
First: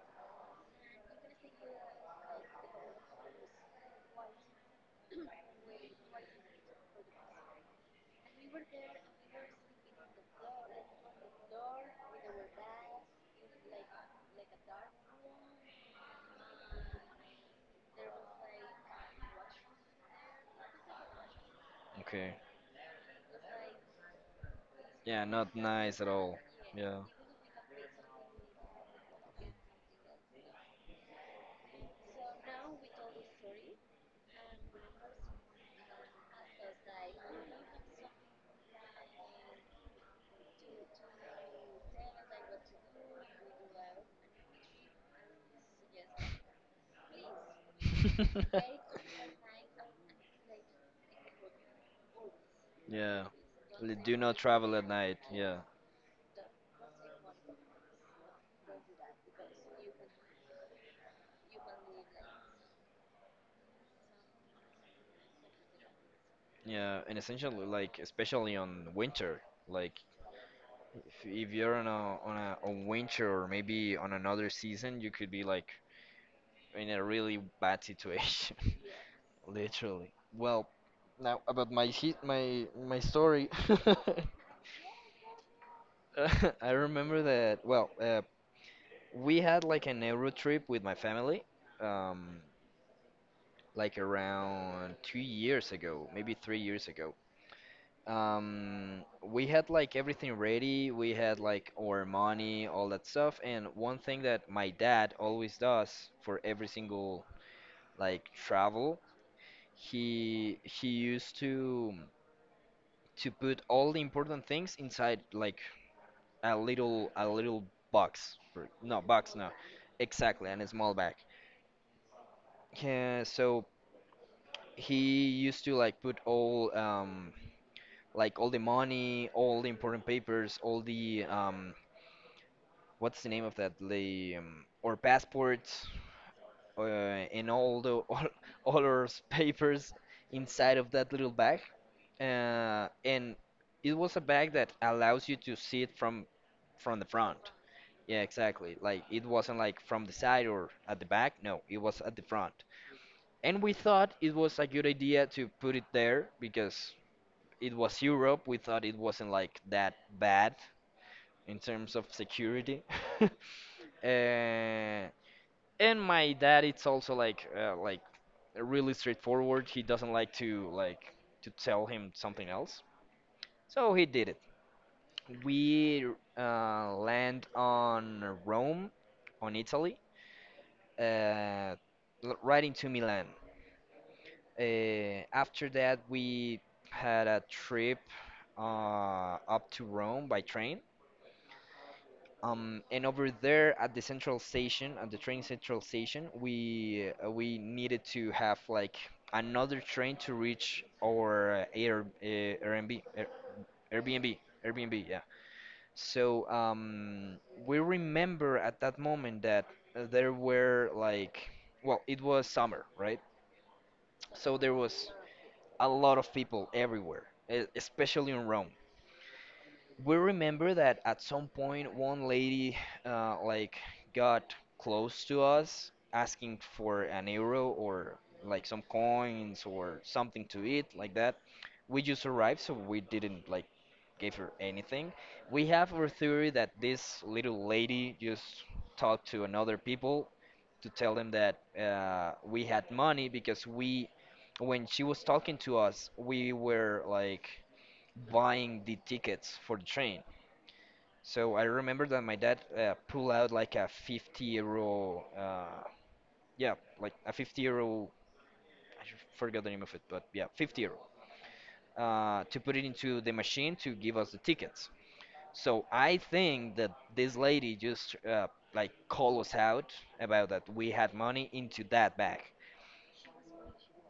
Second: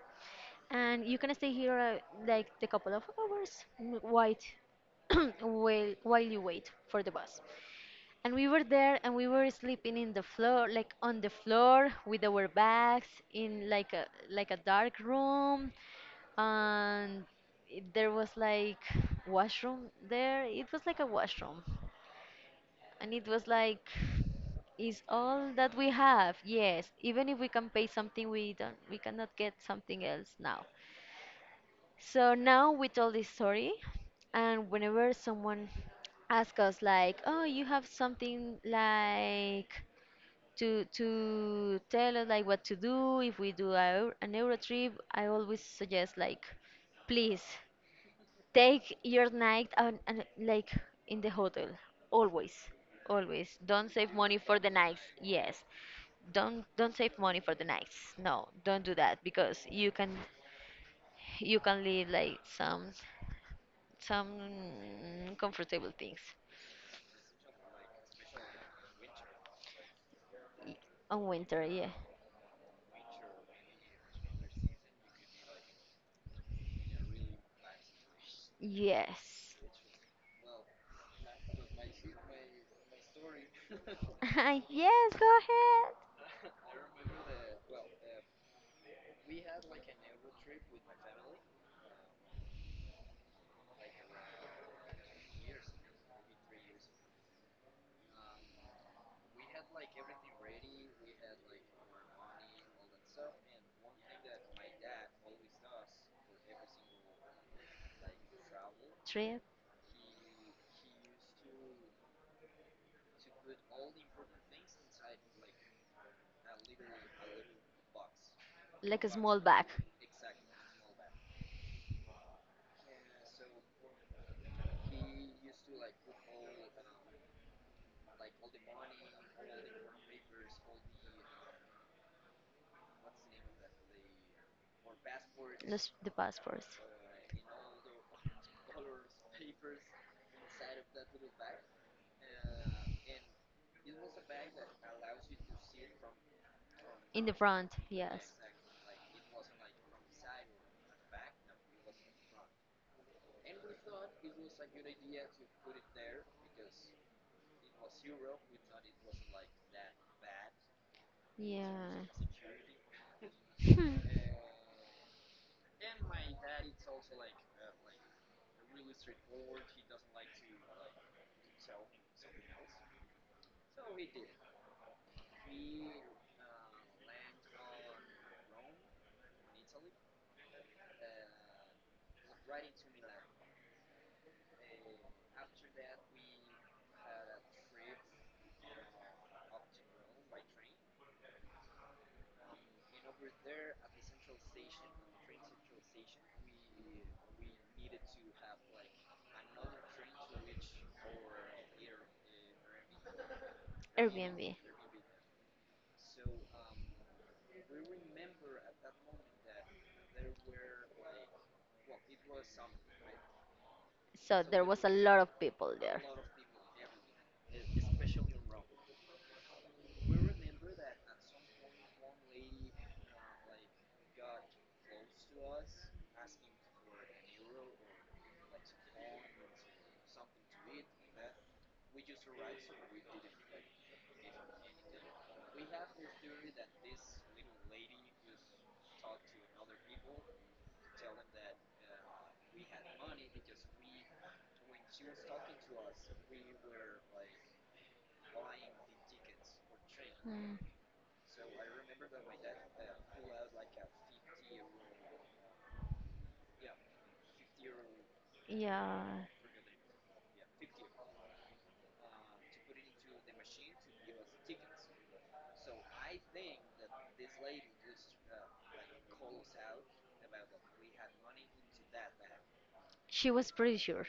[SPEAKER 2] and you can stay here like the couple of hours while you wait for the bus. And we were there and we were sleeping in the floor, like on the floor with our bags in like a dark room, and it- there was like washroom there. It was like a washroom,
[SPEAKER 1] Okay.
[SPEAKER 2] and it was like, is
[SPEAKER 1] Yeah,
[SPEAKER 2] all
[SPEAKER 1] not
[SPEAKER 2] that we
[SPEAKER 1] nice at
[SPEAKER 2] have.
[SPEAKER 1] all.
[SPEAKER 2] Yes,
[SPEAKER 1] Yeah.
[SPEAKER 2] even if we can pay something, we cannot get something else now. So now we told this story, and whenever someone asks us like, oh, you have something like to tell us like what to do if we do a, eu- an Euro trip, I always suggest like, please take your night on like in the hotel. Always.
[SPEAKER 1] Yeah.
[SPEAKER 2] Always. Don't save
[SPEAKER 1] Do not
[SPEAKER 2] money for the
[SPEAKER 1] travel at
[SPEAKER 2] nights.
[SPEAKER 1] night. Yeah.
[SPEAKER 2] Yes. Don't save money for the nights. No, don't do that because you can leave like some comfortable things.
[SPEAKER 1] Yeah. And essentially, like, especially on winter, like,
[SPEAKER 2] Y- On
[SPEAKER 1] if
[SPEAKER 2] winter,
[SPEAKER 1] you're on
[SPEAKER 2] yeah.
[SPEAKER 1] a on winter or maybe on another season, you could be like in a really bad situation.
[SPEAKER 2] Yes.
[SPEAKER 1] Literally. Well, now about my my story.
[SPEAKER 2] Yes, go ahead.
[SPEAKER 1] I remember that. Well, we had like an Euro trip with my family, um, like around 2 years ago, maybe 3 years ago. We had like everything ready. We had like our money, all that stuff. And one thing that my dad always does for every single like travel,
[SPEAKER 2] Trip.
[SPEAKER 1] he used to put all the important things inside like a little box no
[SPEAKER 2] Like a
[SPEAKER 1] box,
[SPEAKER 2] small
[SPEAKER 1] no.
[SPEAKER 2] bag.
[SPEAKER 1] Exactly, and a small bag. Yeah, so he used to like put all like all the money, all the important papers, all the what's the name of that? The or passports?
[SPEAKER 2] Just the passports.
[SPEAKER 1] uh, and all the all our papers inside of that little bag, and it was a bag that allows you to see it from the
[SPEAKER 2] In the
[SPEAKER 1] front.
[SPEAKER 2] front,
[SPEAKER 1] Yeah,
[SPEAKER 2] yes.
[SPEAKER 1] exactly. Like it wasn't like from the side or at the back. No, it was at the front. And we thought it was a good idea to put it there because it was Europe. We thought it wasn't like that bad in terms
[SPEAKER 2] Yeah.
[SPEAKER 1] of security.
[SPEAKER 2] Hmm.
[SPEAKER 1] Uh, and my dad it's also like really straightforward. He doesn't like to tell him something else, so he did it. We land on Rome, on Italy, uh, right into Milan. After that, we had a trip up to Rome by train. And over there at the central station, at the train central station, we needed to have like another train to reach our Air, Airbnb, Airbnb,
[SPEAKER 2] Airbnb.
[SPEAKER 1] Airbnb, yeah. So we remember at that moment that there were like, well, it was summer, right?
[SPEAKER 2] So
[SPEAKER 1] So
[SPEAKER 2] there
[SPEAKER 1] there
[SPEAKER 2] was a
[SPEAKER 1] was
[SPEAKER 2] lot of people
[SPEAKER 1] a
[SPEAKER 2] there.
[SPEAKER 1] lot of people everywhere, especially in Rome. We remember that at some point one lady like got close to us asking for an euro or like some coins or something to eat like that. We just arrived, so we didn't like give her anything. We have our theory that this little lady just talked to another people to tell them that we had money because we when she was talking to us we were like buying the tickets for the train.
[SPEAKER 2] Mm,
[SPEAKER 1] So I remember that my dad pulled out like a 50 euro, yeah, like a 50 euro, I
[SPEAKER 2] yeah,
[SPEAKER 1] forgot the name of it, but yeah, 50 euro, to put it into the machine to give us the tickets. So I think that this lady just like called us out about that we had money into that bag.
[SPEAKER 2] she was pretty sure.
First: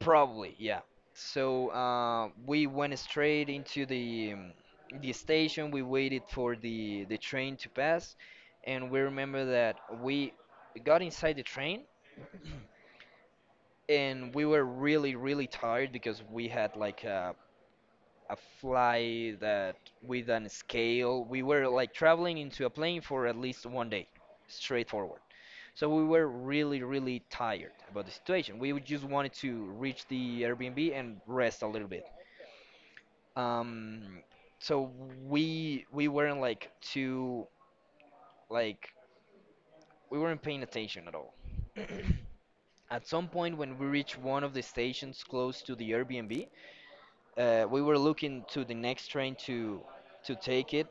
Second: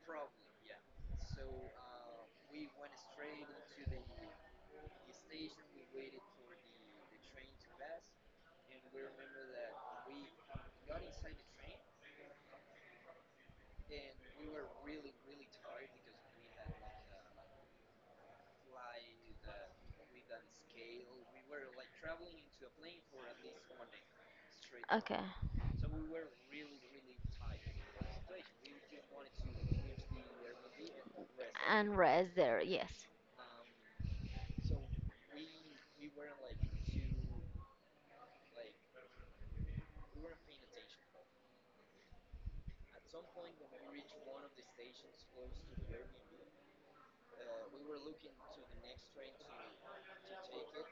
[SPEAKER 1] Probably, yeah. So we went straight into the station. We waited for the train to pass, and we remember that we got inside the train and we were really really tired because we had like a fly that with an scale. We were like traveling into a plane for at least 1 day,
[SPEAKER 2] Okay.
[SPEAKER 1] straightforward. So we were really really tired about the situation. We would just wanted to reach the Airbnb and rest a little
[SPEAKER 2] And
[SPEAKER 1] bit.
[SPEAKER 2] rest there, yes.
[SPEAKER 1] Um, so we weren't like too like we weren't paying attention at all. At some point, when we reached one of the stations close to the Airbnb, we were looking to the next train to take it,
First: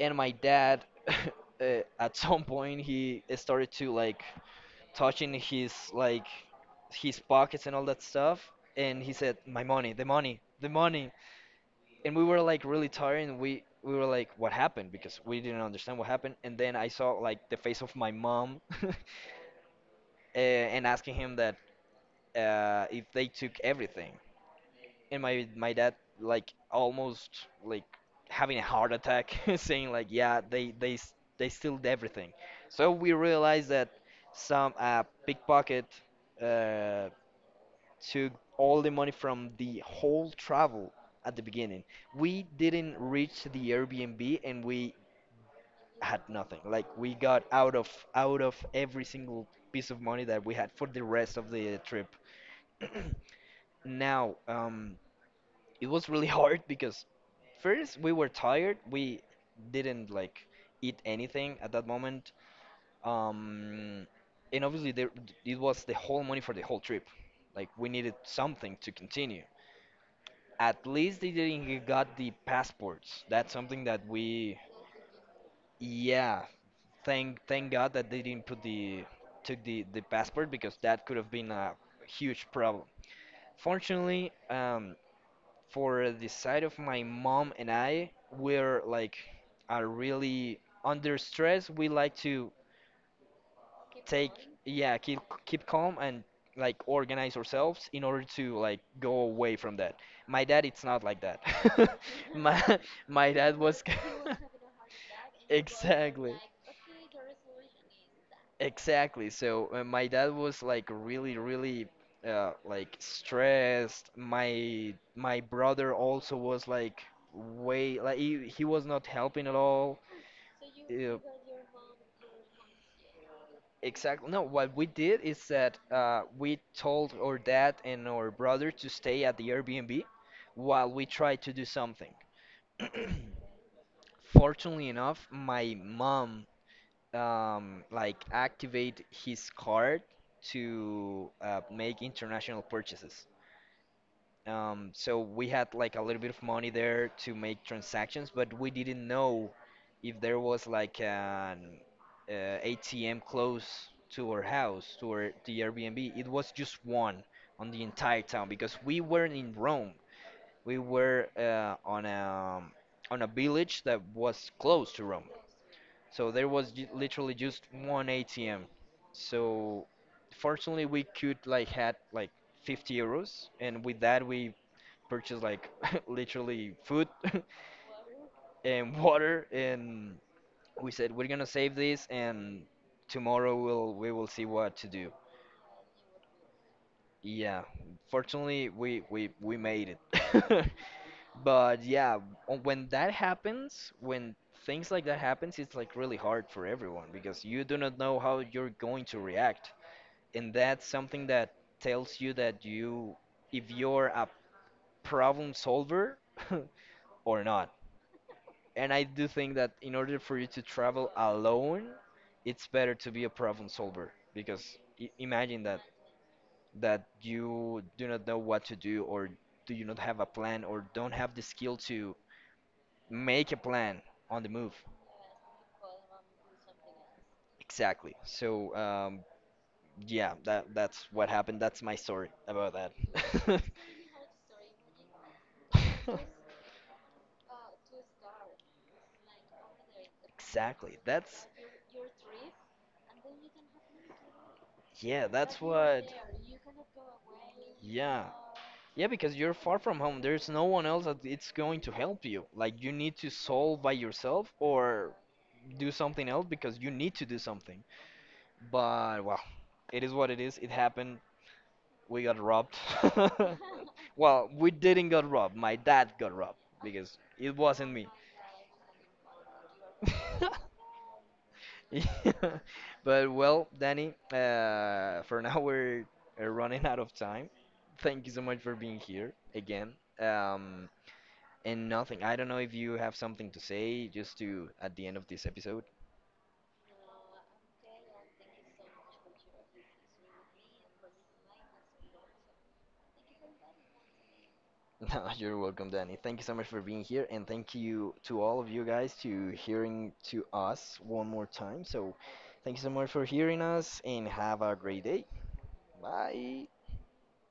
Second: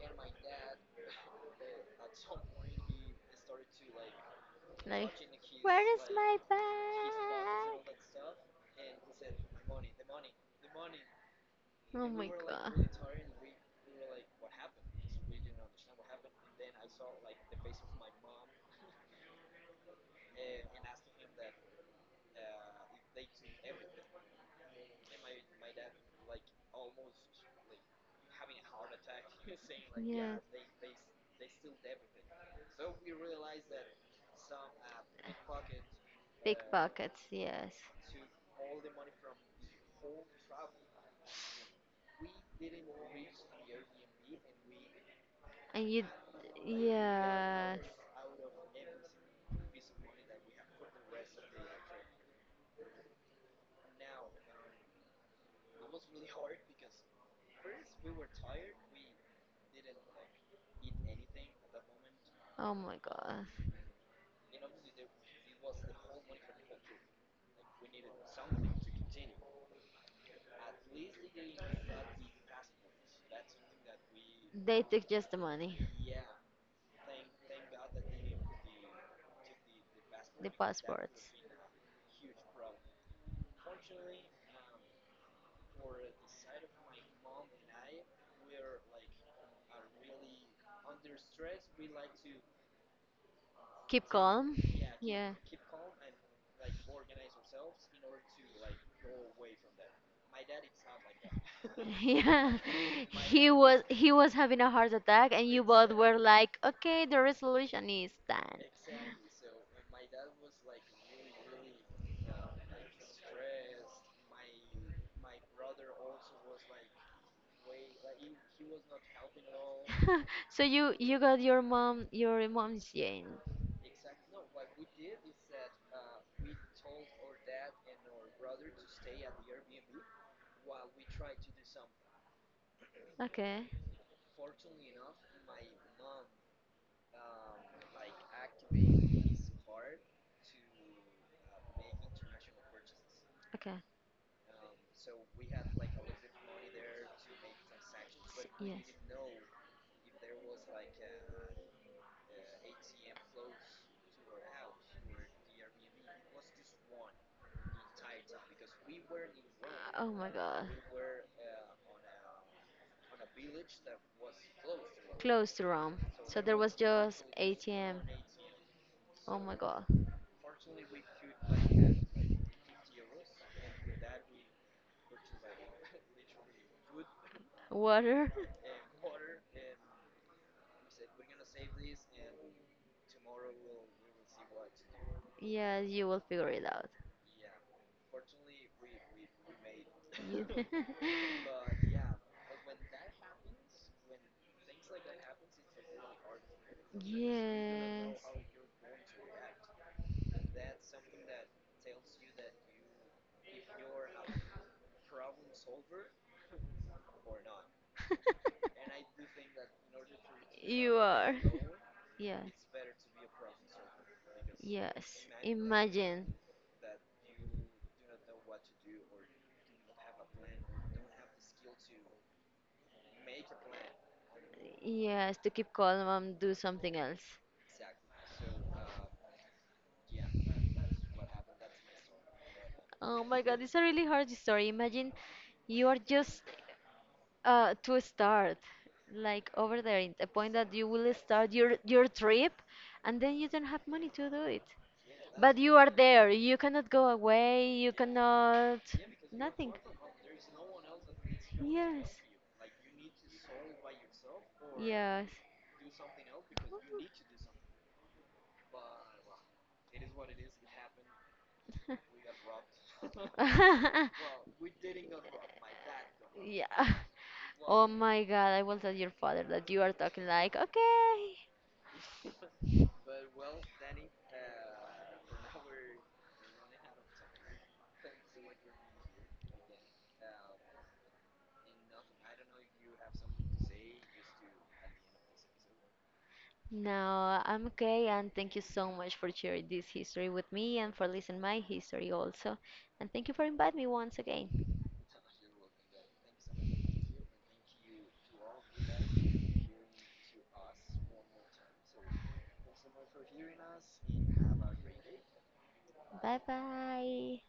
[SPEAKER 1] and my dad, at some point, he started to like
[SPEAKER 2] Like,
[SPEAKER 1] touching his
[SPEAKER 2] where is
[SPEAKER 1] like
[SPEAKER 2] my
[SPEAKER 1] his pockets and all
[SPEAKER 2] bag?
[SPEAKER 1] that stuff, and he said, "My money, the money, the money,"
[SPEAKER 2] Oh
[SPEAKER 1] and we
[SPEAKER 2] my
[SPEAKER 1] were like really
[SPEAKER 2] god.
[SPEAKER 1] tired and we were like what happened because we didn't understand what happened. And then I saw like the face of my mom. uh, and asking him that if they took everything. And my dad, like almost like having a heart attack, saying like
[SPEAKER 2] Yeah.
[SPEAKER 1] yeah they they stealed everything. So we realized that some pickpocket uh,
[SPEAKER 2] Pickpockets, yes.
[SPEAKER 1] took all the money from the whole travel at the beginning. We didn't reach the Airbnb and we
[SPEAKER 2] And you,
[SPEAKER 1] had nothing. Like we got
[SPEAKER 2] yes.
[SPEAKER 1] out of every single piece of money that we had for the rest of the trip. Now, it was really hard because first we were tired. We didn't like eat anything at that moment.
[SPEAKER 2] Oh my God.
[SPEAKER 1] Um, and obviously there, it was the whole money for the whole trip. Like we needed something to continue. At least they didn't got the passports. That's something that we,
[SPEAKER 2] They took just the money,
[SPEAKER 1] yeah, thank God that they didn't put the took the passport
[SPEAKER 2] the
[SPEAKER 1] because that could have
[SPEAKER 2] passports.
[SPEAKER 1] been a huge problem. Fortunately, for the side of my mom and I, we're like are really under stress. We like to
[SPEAKER 2] Keep
[SPEAKER 1] take,
[SPEAKER 2] calm.
[SPEAKER 1] yeah,
[SPEAKER 2] Yeah.
[SPEAKER 1] keep calm and like organize ourselves in order to like go away from that. My dad it's not like that.
[SPEAKER 2] Yeah,
[SPEAKER 1] my my dad was
[SPEAKER 2] he was having a heart attack, and you both were
[SPEAKER 1] exactly
[SPEAKER 2] like, "Okay, the resolution is done."
[SPEAKER 1] exactly. So my dad was like really really like stressed. My brother also was like way like he was not helping at all.
[SPEAKER 2] So you
[SPEAKER 1] Yeah.
[SPEAKER 2] you got your mom your mom's gene.
[SPEAKER 1] Exactly. No, what we did is that we told our dad and our brother to stay at the Airbnb while we tried to do something.
[SPEAKER 2] Okay.
[SPEAKER 1] Fortunately enough, my mom like activate his card to make international purchases.
[SPEAKER 2] Okay. S-
[SPEAKER 1] So we had like a little bit of money there to make transactions, but we
[SPEAKER 2] yes.
[SPEAKER 1] didn't know if there was like an uh, ATM close to our house, to our the Airbnb. It was just one on the entire town because we weren't in Rome.
[SPEAKER 2] Oh my god.
[SPEAKER 1] We were on a village that was close to Rome.
[SPEAKER 2] Close to Rome.
[SPEAKER 1] So
[SPEAKER 2] So
[SPEAKER 1] there
[SPEAKER 2] there
[SPEAKER 1] was
[SPEAKER 2] was just
[SPEAKER 1] literally just
[SPEAKER 2] ATM.
[SPEAKER 1] one ATM.
[SPEAKER 2] Oh my
[SPEAKER 1] So
[SPEAKER 2] god.
[SPEAKER 1] fortunately we could like had like 50 euros and with that we purchased like literally food
[SPEAKER 2] Water.
[SPEAKER 1] and water. And we said we're gonna save this and tomorrow we will see what to do.
[SPEAKER 2] Yes, you will figure it out.
[SPEAKER 1] Yeah, fortunately we made
[SPEAKER 2] You-
[SPEAKER 1] it. But yeah, when that happens, when things like that happens, it's like really hard for everyone because you do not know
[SPEAKER 2] yes.
[SPEAKER 1] how you're going to react. And that's something that tells you that you if you're a problem solver or not. And I do think that in order for you to
[SPEAKER 2] You
[SPEAKER 1] travel
[SPEAKER 2] are.
[SPEAKER 1] alone,
[SPEAKER 2] Yes.
[SPEAKER 1] it's better to be a problem solver because I
[SPEAKER 2] Yes.
[SPEAKER 1] imagine that
[SPEAKER 2] Imagine.
[SPEAKER 1] you do not know what to do, or do you not have a plan or don't have the skill to make a plan on the move.
[SPEAKER 2] Yes, to keep calm and do something else.
[SPEAKER 1] Exactly. So yeah, that's what happened. That's my story about
[SPEAKER 2] Oh my
[SPEAKER 1] that.
[SPEAKER 2] god, it's a really hard story. Imagine you are just to start like over there in the point that you
[SPEAKER 1] Exactly.
[SPEAKER 2] will
[SPEAKER 1] That's
[SPEAKER 2] start your trip, and then you don't have money to do it,
[SPEAKER 1] yeah,
[SPEAKER 2] but
[SPEAKER 1] that's
[SPEAKER 2] you are
[SPEAKER 1] what.
[SPEAKER 2] there, you cannot go away, you
[SPEAKER 1] Yeah.
[SPEAKER 2] cannot,
[SPEAKER 1] Yeah, because you're
[SPEAKER 2] nothing.
[SPEAKER 1] far from home. There's no one else that it's going to
[SPEAKER 2] Yes.
[SPEAKER 1] help you. Like you need to solve by yourself or
[SPEAKER 2] Yes.
[SPEAKER 1] do something else because you need to do something. But well, it is what it is. It happened. We got robbed.
[SPEAKER 2] Yeah.
[SPEAKER 1] Well, we didn't got robbed. My dad got robbed because it
[SPEAKER 2] Oh
[SPEAKER 1] wasn't me.
[SPEAKER 2] my god, I will tell your father that you are talking like okay.
[SPEAKER 1] Yeah. But well, Danny, for now we're running out of time. Thank you so much for being here again. Um, And nothing. I don't know if you have something to say just to at the end of this episode.
[SPEAKER 2] No, I'm okay, and thank you so much for sharing this history with me and for listening my history also. And thank you for inviting me once again.
[SPEAKER 1] No, you're welcome, Danny. Thank you so much for being here, and thank you to all of you guys to hearing to us one more time. So, thank you so much for hearing us, and have a great day.
[SPEAKER 2] Bye
[SPEAKER 1] Bye.
[SPEAKER 2] bye.